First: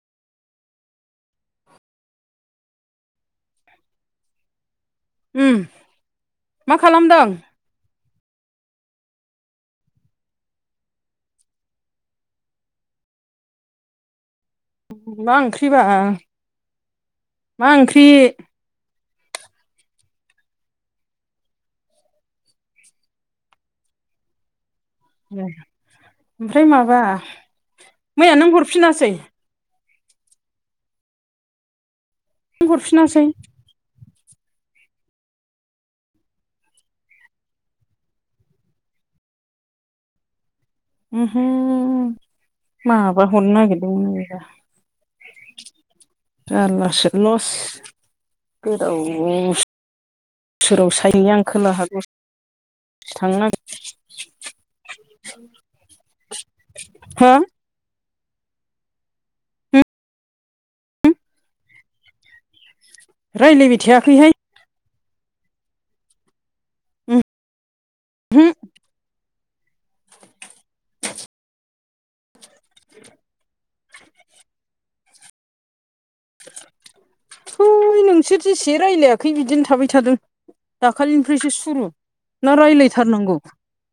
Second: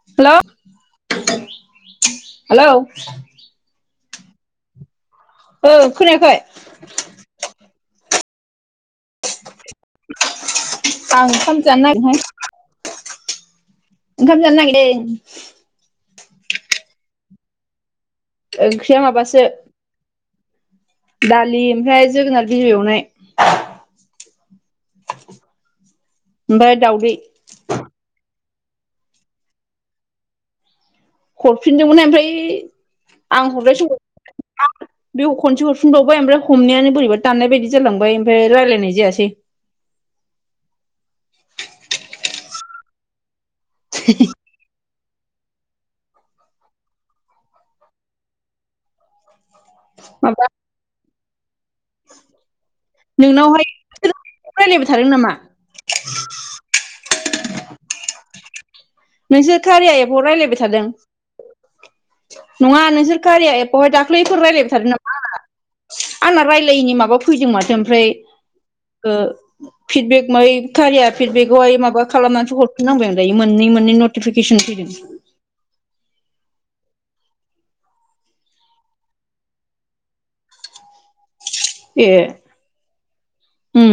हेल' hello उम ओ खोनायाखै मा खालामदों आं ओंखाम जानो नागिरदोहाय ओंखाम जानो नागि मा ओंख्रिबा मा ओंख्रि ओंख्रिया माबासो दालि ओमफ्राय जोगोनार बिजौ एवनाय ओमफ्राय माबा मैया नों हरफिनासै? हरफिनदोंमोनहाय ओमफ्राय हरफिनासै आं हरनाय समाव बे खनसे हरफिनबावबाय ओमफ्राय हमनायानो बोरैबा दाननाय बायदि जालांबाय ओमफ्राय रायज्लायनाय जायासै ओहो माबा हरनो नागिरदोंमोन नबा जारलासो लस गोदाव माबा बोसोराव सायैनि आं खोला हागोन थांनांगोन नोंनावहाय रायलायबाय थादों नामा हा नोंसोर खारिया एफ' रायज्लायबाय थादों नङा नोंसोर खारिया रायज्लायबाय एफावहाय थायाखैहाय दाख्लैफोर रायलायबाय थादों ना आ आंना रायलायैनि माबा फैदों माथो ओमफ्राय हु ओ फिदबेक म कारिया फिडबेक आहाय माबा खालामनानैथो हरफिनांबाय आं दायो मोननै मोन नतिफिकेसन थय नोंसोर जेसे रायज्लायाखै बिदिनो थाबाय थादों दाखालिनिफ्रायसो सुरु ए ना रायज्लायथारनांगौ उम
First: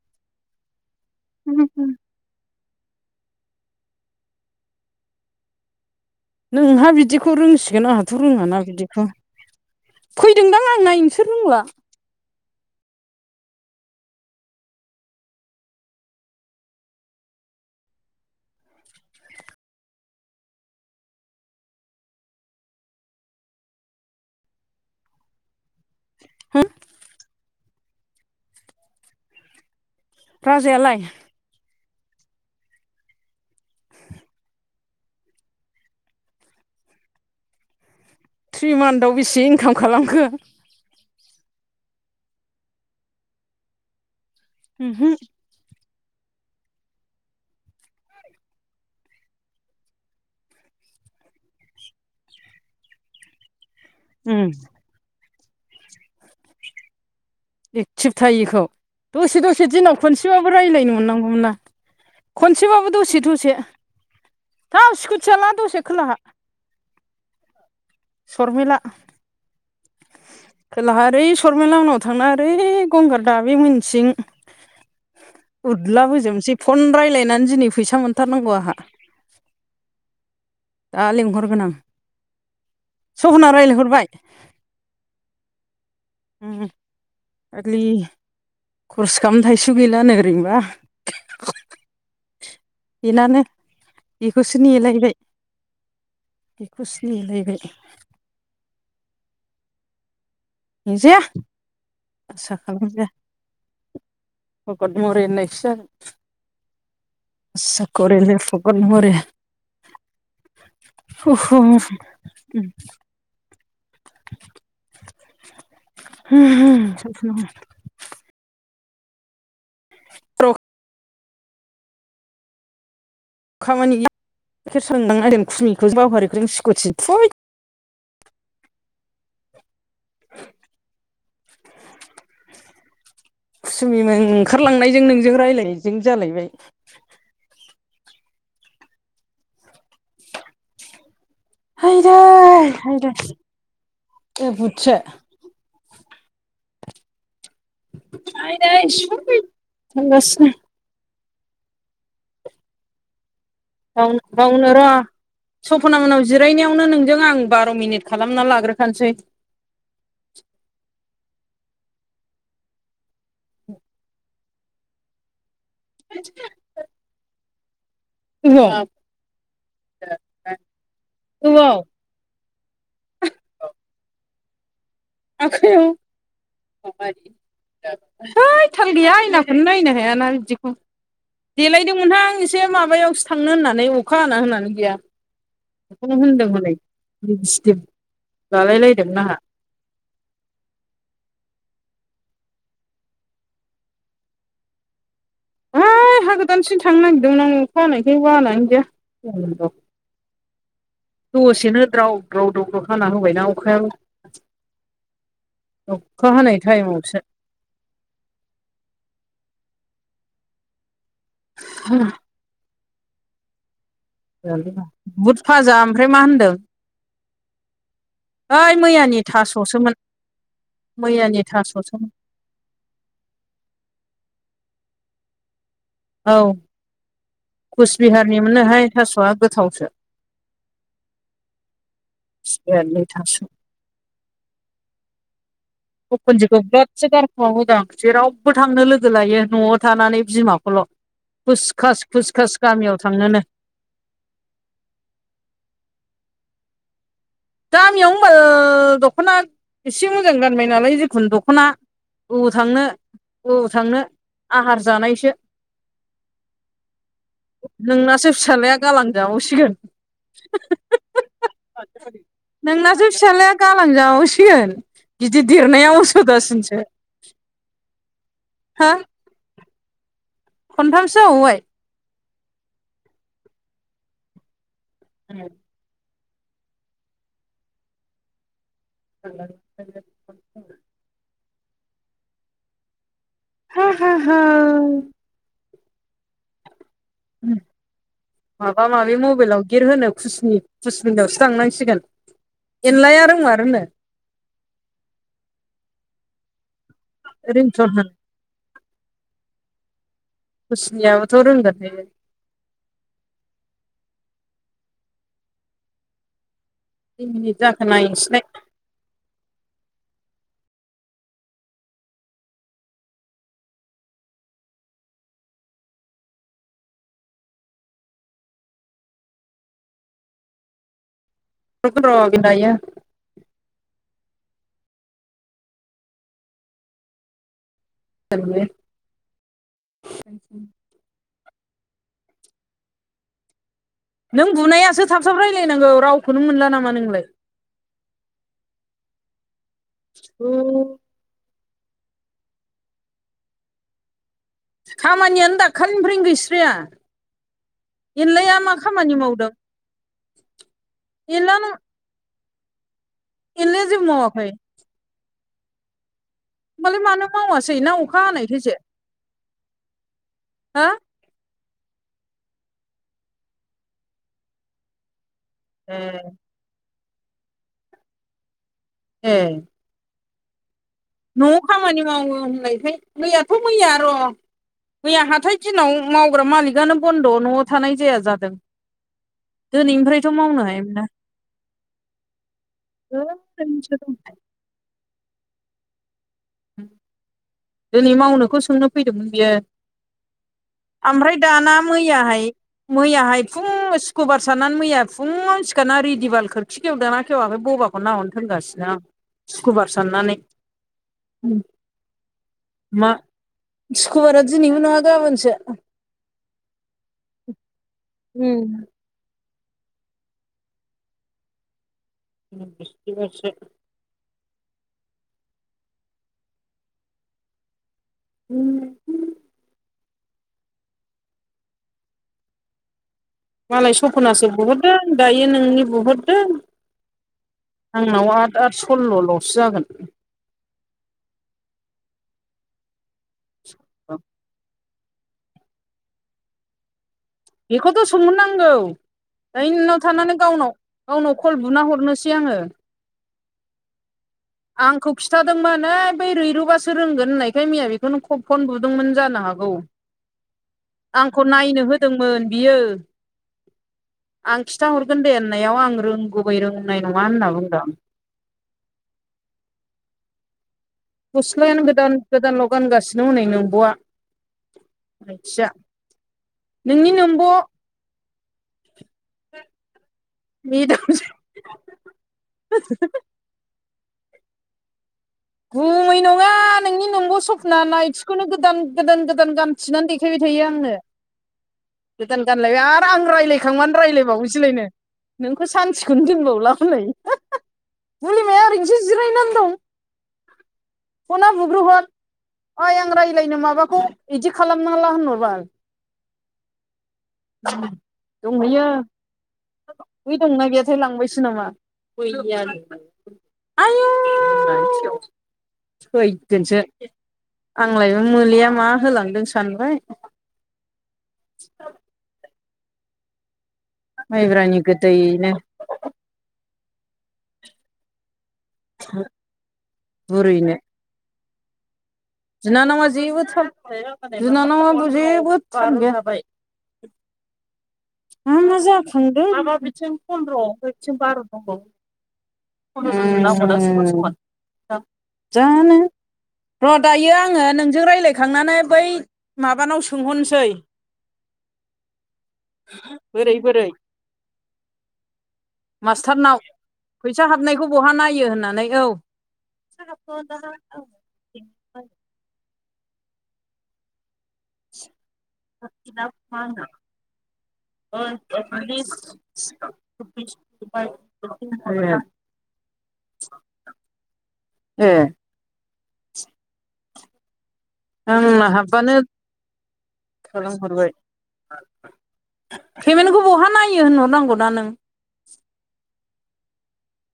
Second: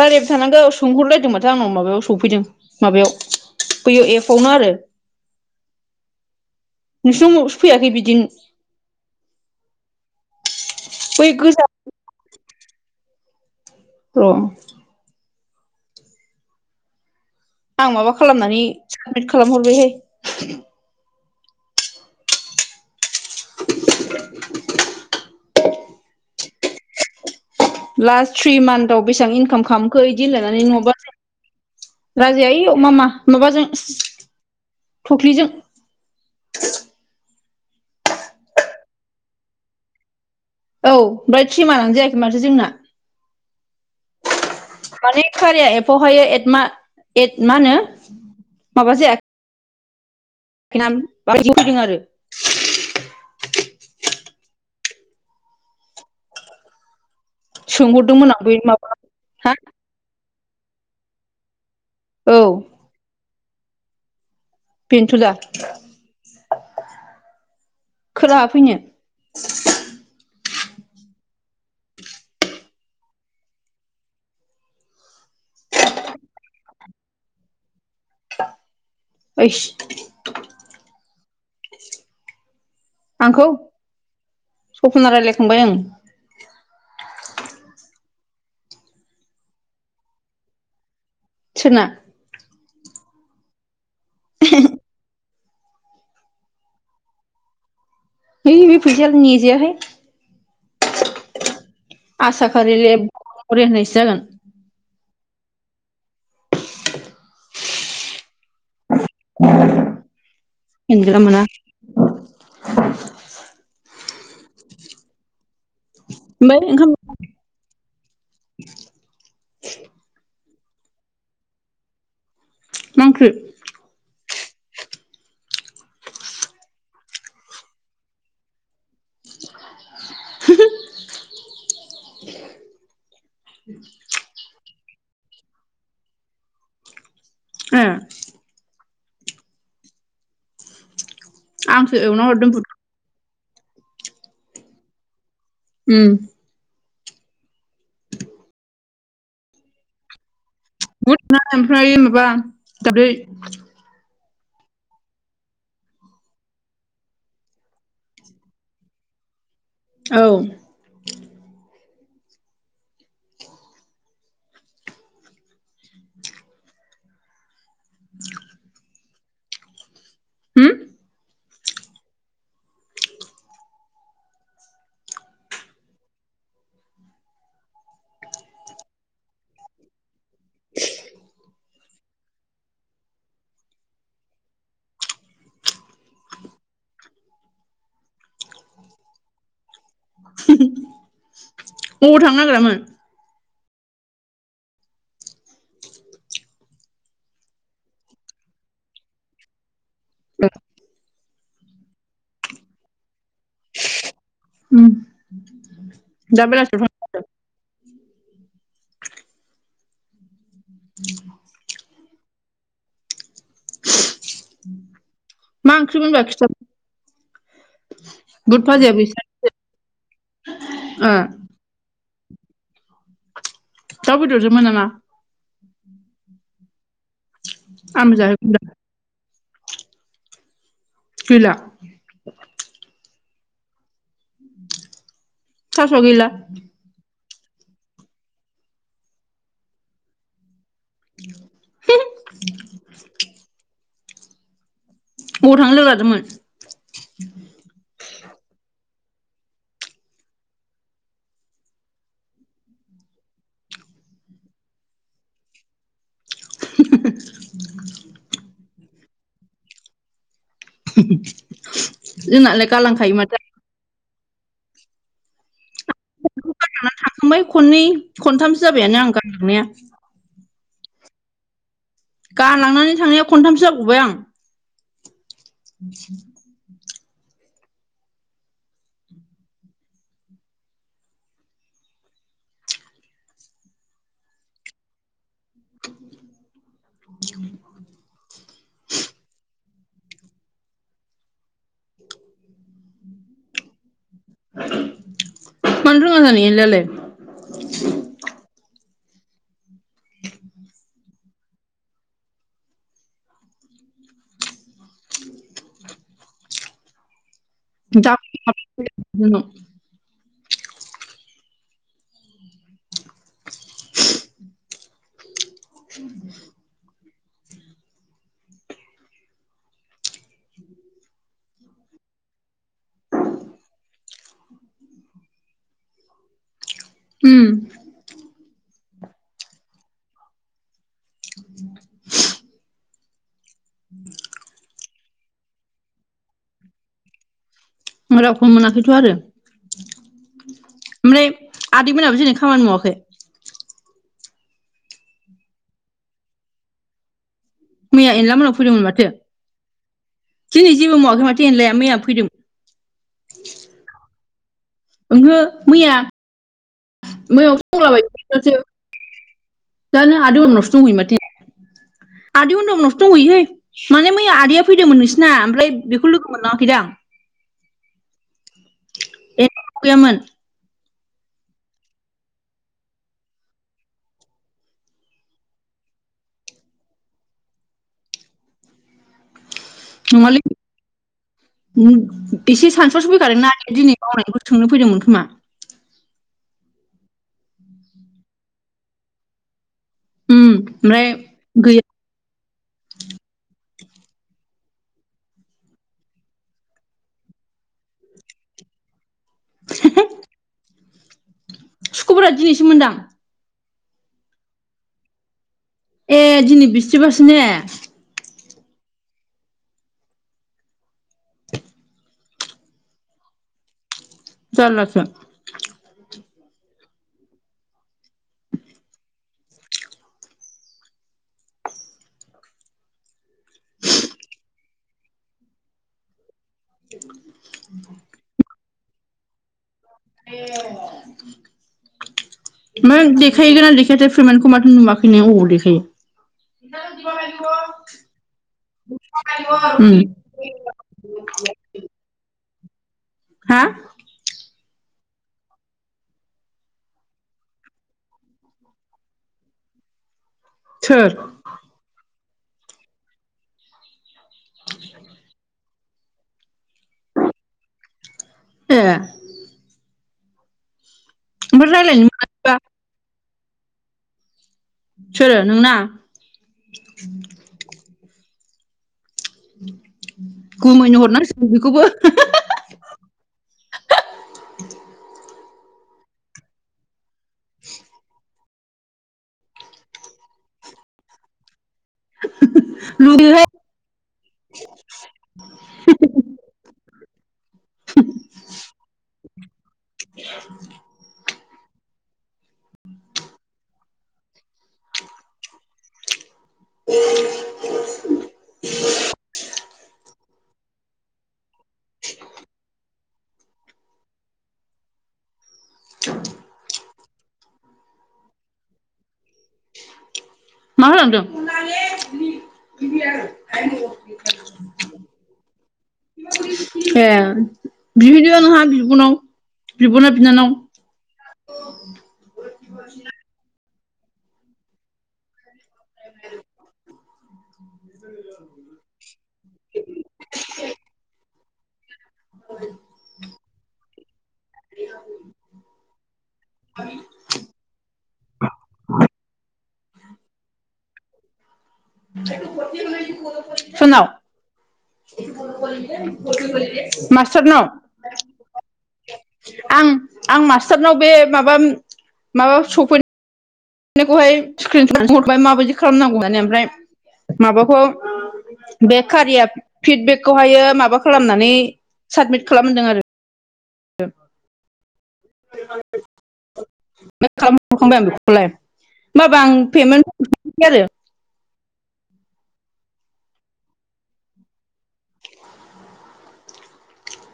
रायलायबाय थानांगौ सोंहरलायदों माथो आंनाव माबायाव सफैदों माबायाव बैयो एफआवनो आरो नोंहा बिदिखौ नोंसिनाव फैयाखै रोंसिगोन बिदि आंहाथ' रोङाना बिदिखौ फैदोंदां आं नायनोसो बै रोंला गोजा र' आं माबा खालामनानै साबमिट खालामहरबायहाय हा लास्ट थ्रि मान्थआव बेसेबां इनकाम खालामखो बिदि होन लायनानै नङाबा राजायालाय राजै इ मामा माबाजों थख्लिजों थ्रि मान्थआव बेसे इनकाम खालामखो औ ओमफ्राय थ्रि मानानो जायाखै माथो जोंना उमहो माने खारिया एफावहाय ए मा मा होनो माबा जाया [unintelligible] आरो उम एक्टिभ सोंहरदोंमोन आं बै थायिखौ माबा दसे हा दसे दिनाव खनसेबाबो रायज्लायनो मोननांगौमोना औ खनसेबाबो दसे दसे थाब बेन्थ' दा स्कुटियाला दसे खोलाहा खोना फैनो सरमेला खोलाहा ओरै सरमेला आंनाव थांना ओरै गंगार दाबि मिथिं उदलाबोजोबनोसै फन रायज्लायनानै दिनै फैसा मोनथारनांगौ आंहा ओइस दा लेंहरगोन आं आंखौ सपना रायज्लायहरबाय सपना रायलायखांबाय आं ओम आगलि खरस खालामनो थाइसेबो गैला नो ओरैनोबा सना बेनानो बेखौसो नेलायबाय बेखौ सिनिलायबाय। नैबे फैसा निजेाहाय। जाया आसा खारिले बररे होननायसो जागोन भगत मरि होननायसोसा खरिल भगत मरि अ जागोन मोनगोना [unintelligible] प्र माक्रि खामानि गाइखेर सांदांदों खुमिखौ बावहारिखौों सिखुथि थु होओम कुसुमिमोन ओंखारलांनायजों नोंजों रायजलायनायजों जालायबाय ओ। आंसो हायदै एवना हरदों बुद हायदै ए बुदसो? उम। आयै [unintelligible] थांगासिनो। बुद ना ओमफ्राय माबा दाब्ले बाव बावनो र' सपना मोननाव जिरायनायावनो नोंजों आं बार' मिनिट खालामना लाग्रोखानोसै। औ। [inaudible] [inaudible] [unintelligible] औ होम औ आखायाव? [unintelligible] है थाल गैया आयनाखौनो नायनो हायाना बिदिखौ देलायदोंमोनहां एसे माबायावसो थांनो होननानै अखा हा होनानै गैया। बेखौनो होनदों हनै लिबिस्टिब लालायलायदोंमोन आंहा। अबाव थांनो नागिरामोन? ओ हाय हा गोदानसिम थांनो नागिरदोंमोन आं अखा हाना‌यखाय बानानै गैया। [unintelligible] दसेनो द्राव द्राव दावद्राव हाना होबायना अ अखायाव उम अखा दा हानाय बेलासियाव थां टाइमावसो। [unintelligible] हो [inaudible] बुद मा भाजा ओमफ्राय ओंख्रिमोनबा मा खिथा होनदों? बुद ओइ भाजाया बैसा मैयानि थास'सोमोन ओ मैयानि थास'सोमोन। दाव बेदरजों मोन नामा? औ कुच आंबो बिहारनिमोननो जाहैगुलाय हाय थास'आ गोथावसो। गैला? [unintelligible] थास'आ गैला अखुनदिखौ बिरादसो गारखोमा बोदों आं जेरावबो थांनो लोगो लायो न'आव थानानै बिमा हल' खुसखास खुसखास गामियाव थांनोनो। ब थांनो लोगो लादोंमोन? गामियाव नो बाल दख'ना एसे मोजां गानबाय नालाय जिखुनु दख'ना ओबाव थांनो ओबाव थांनो आहार जानायसो। नोंनासो फिसाज्लाया गालां जाबावसिगोन [unintelligible] नोंनासो गालांखायो माथो फिसाज्लाया गालांजाबावसिगोन गिदिर देरनायाव [unintelligible] गारलांनानै थांखांबाय खननै खनथामसो हो जाबायानो आं गारलांनाया। खनथामसो जाबावबाय। गारलांनानै थांनाया खनथामसो जाबावबाय आं। [unintelligible] [inaudible] [unintelligible] हा हा हा। [inaudible] माबा माबि मबाइलाव गेट होनो खुसिनि कुसबिन्दायावसो थांनांसिगोन एनलाया रोंमारोनो मानो रोङा जानो एनलायालाय। रिंथन होन खुसनियाबोथ' रोंगोन बे [inaudible] खै मिनिट जाखो जा नायनोसैलाय [unintelligible] [inaudible] [inaudible] रुगोन र' बि दायो। उम [unintelligible] [inaudible] नों बुनायासो थाब थाब रायज्लायनांगौ रावखौनो मोनला नामा नोंलाय। रावखौनो मोनाखैथ' आरो औ ओमफ्राय आदै मोनाबो दिनै खामानि मावाखै? खामानियानो दाखालिनिफ्रायनो गैस्राया। मैया एनला मोनाव एनलाया मा फैदोंमोन माथो खामानि मावदों एनलान या फैदों। एनलाया जेबो मावाखै? ओंहो मैया होमबालाय मानो मैया मावासै ना अखा संलाबायो [unintelligible] हानायखायसो जानो आदैमोननावसो हा दंहैयो माथो। आदै अन्दमोननावसो दंहैयोहाय माने मैया आदैया फैदोंमोन नोंसिना ओमफ्राय ए बेखौ लोगो मोनलाङाखैदां। ए गैयामोन। न'आव खामानि मावो होननायखाय मैयाथ' मैया र' मैया हाथाइइ दिनाव मावग्रा मालिकानो बन्द' न'आव थानाय जाया जादों। दिनैनिफ्रायथ' मावनो हायोमोन ना। उम एसे सानसुवावसो फैखादोंना ओरैनोसो दिनै दंखायो मावनायखौनो सोंनो फैदोंमोन खोमा। दिनै मावनोखौ सोंनो फैदोंमोन बियो। ओमफ्राय दाना गैया मैयाहाय मैयाहाय फुं सुख्रुबार साननानै मैया फुङावनो सिखारनानै रेदिबाल खोरखि खेवदों ना खेवाखै बबा खौ नाहरनो थोनगासिनो आं सुक्रुबार साननानै उम। सुख्रुबारा दिनैसोमोनदां। सुख्रुबारा दिनैमोन नङा गाबोनसो। ए दिनै बिस्थिबारसो ने। उम बिसथिबारसो जारलासो। उम मालाय सप'नासो बुहरदों दायो नोंनि बुहरदों। आंनाव आद आद सल्ल' लसो जागोन। एह। ओमफ्राय देखायगोन ना देखायाथाय फेमेन्टखौ माथो नुवाखैनो अबाव देखायो? बेखौथ' सोंहरनांगौ दायो उम नोंनाव थांनानै गावनाव गावनाव कल बुना हरनोसै आङो। हा? आंखौ खिथादोंमोन ओइ बै रैरुबासो रोंगोन होननायखाय मैया बेखौनो फन बुदोंमोन जानो हागौ सोर? आंखौ नायनो होदोंमोन बियो। आं खिथाहरगोन दे होननायाव आं रोंगुबै रोंनाय नङा होनना बुंदों। [unintelligible] ओमफ्राय गस्लायानो रायज्लायनो गोदान मोनाखैबा गोदानल' गानगासिनो हनै नोंब'वा सोरो आथिया। नोंना नोंनि नोमब'। गुमैनो हरनांसिगोन बेखौबो। ब गुमै नङा नोंनि नोमब' सपना नायथिखौनो गोदान गोदान गोदान गानथिनानै देखायबाय थायो आङो गोदान गानलायबाय आरो आं लुगैयोहाय रायलाय खांबानो रायज्लायबावोसैलायनो नोंखौ सानथिखौनो दोनबावला हनै। निलिमाया ओरैनोसो जिरायनानै दं। [inaudible] फना बुग्रोहर ओइ आं रायज्लायनो माबाखौ बिदि खालामनाांला होनहर बाल। दंहैयो। बै दंना गैयाथाय लांबायसो नामा बे गैया। आइयौ! थैगोनसो आंलाय बे मोलिया मा होलांदों सानबाय। मा होलांदों? माइब्रानि गोदैनो। ए बिहैदो नोंहा बिबनाव, बिब' ना बिनानाव? बुरैनो अ बिनानावा जेबो थाब बिनानावआथ' जेबो थाल गैया आमफ्राय। मा मा जाखांदों माबा बिथिं फन्द्र'आव बिथिं बार' दंबावो। जानो? र' दायो आङो नोंजों रायज्लायखांनानै बै माबानाव सोंहरनोसै। बोरै बोरै सोरनाव? मास्टारनाव फैसा मासटारनाव। हाबनायखौ बहा नायो होननानै औ आं आं मास्टारनाव बे माबा माबा सफै बेखौहाय स्क्रिनहर'बाय माबायदि खालामनांगौ माने ओमफ्राय माबाखौ बे कारिया फिडबेकखौहायो माबा खालामनानै साबमिट खालामदों आरो। [inaudible] ए [inaudible] मा खालाम हरखांबाय आं बेखौलाय आंना हाबबानो होमाबा आं पेमेन्टसै आरो। खालामहरबाय पेमेन्टखौ बहा नायो होनहर नांगौना नों।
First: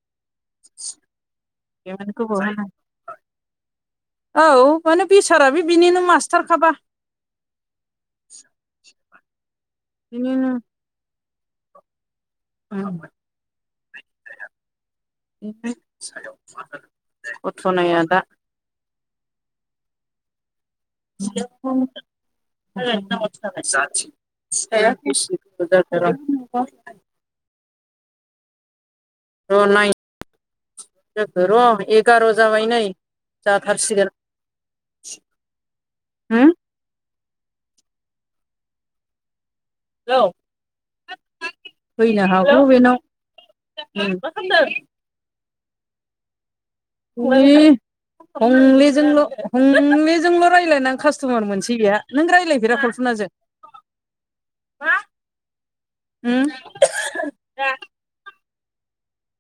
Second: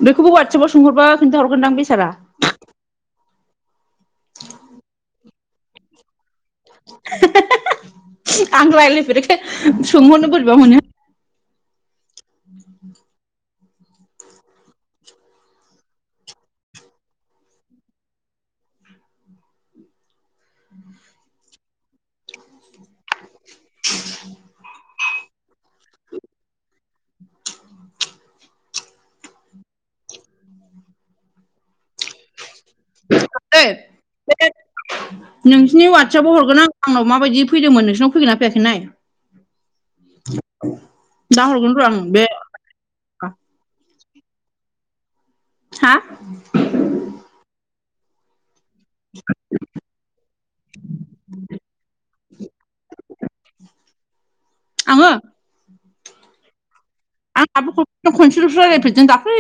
बेखौबो ववाटसेपाव सोंहरबा खोनथाहरगोनदां बेसारा! [unintelligible] औ माने बिसारा, बे बिनिनो मास्टारखाबा। आं रायलायफेरिखाय सोंहरनो बिनिनो बोरैबा मोनो। [inaudible] कथ'नाया दा [inaudible] [unintelligible] [inaudible] र नाय र गार' जाबाय नै जाथारसिगोन नोंसिनि वाट्सपाव होम हरगोन आं आंनाव माबादि फैदोंमोन, नोंसिनाव फैगोना फैयाखै नाय। औ दा हरगोन र' आं बे फैनो हागौ बेनाव। हा? हं हंलेजोंल' हंलेजोंल' रायज्लायनानै कास्ट'मार मोनसै बेया नों रायज्लायफेरा कल्पुनाजों आङो उम [unintelligible] आंहाबो खनसेल' खनसेलसो राज्लायफेरदों जों दाख्लै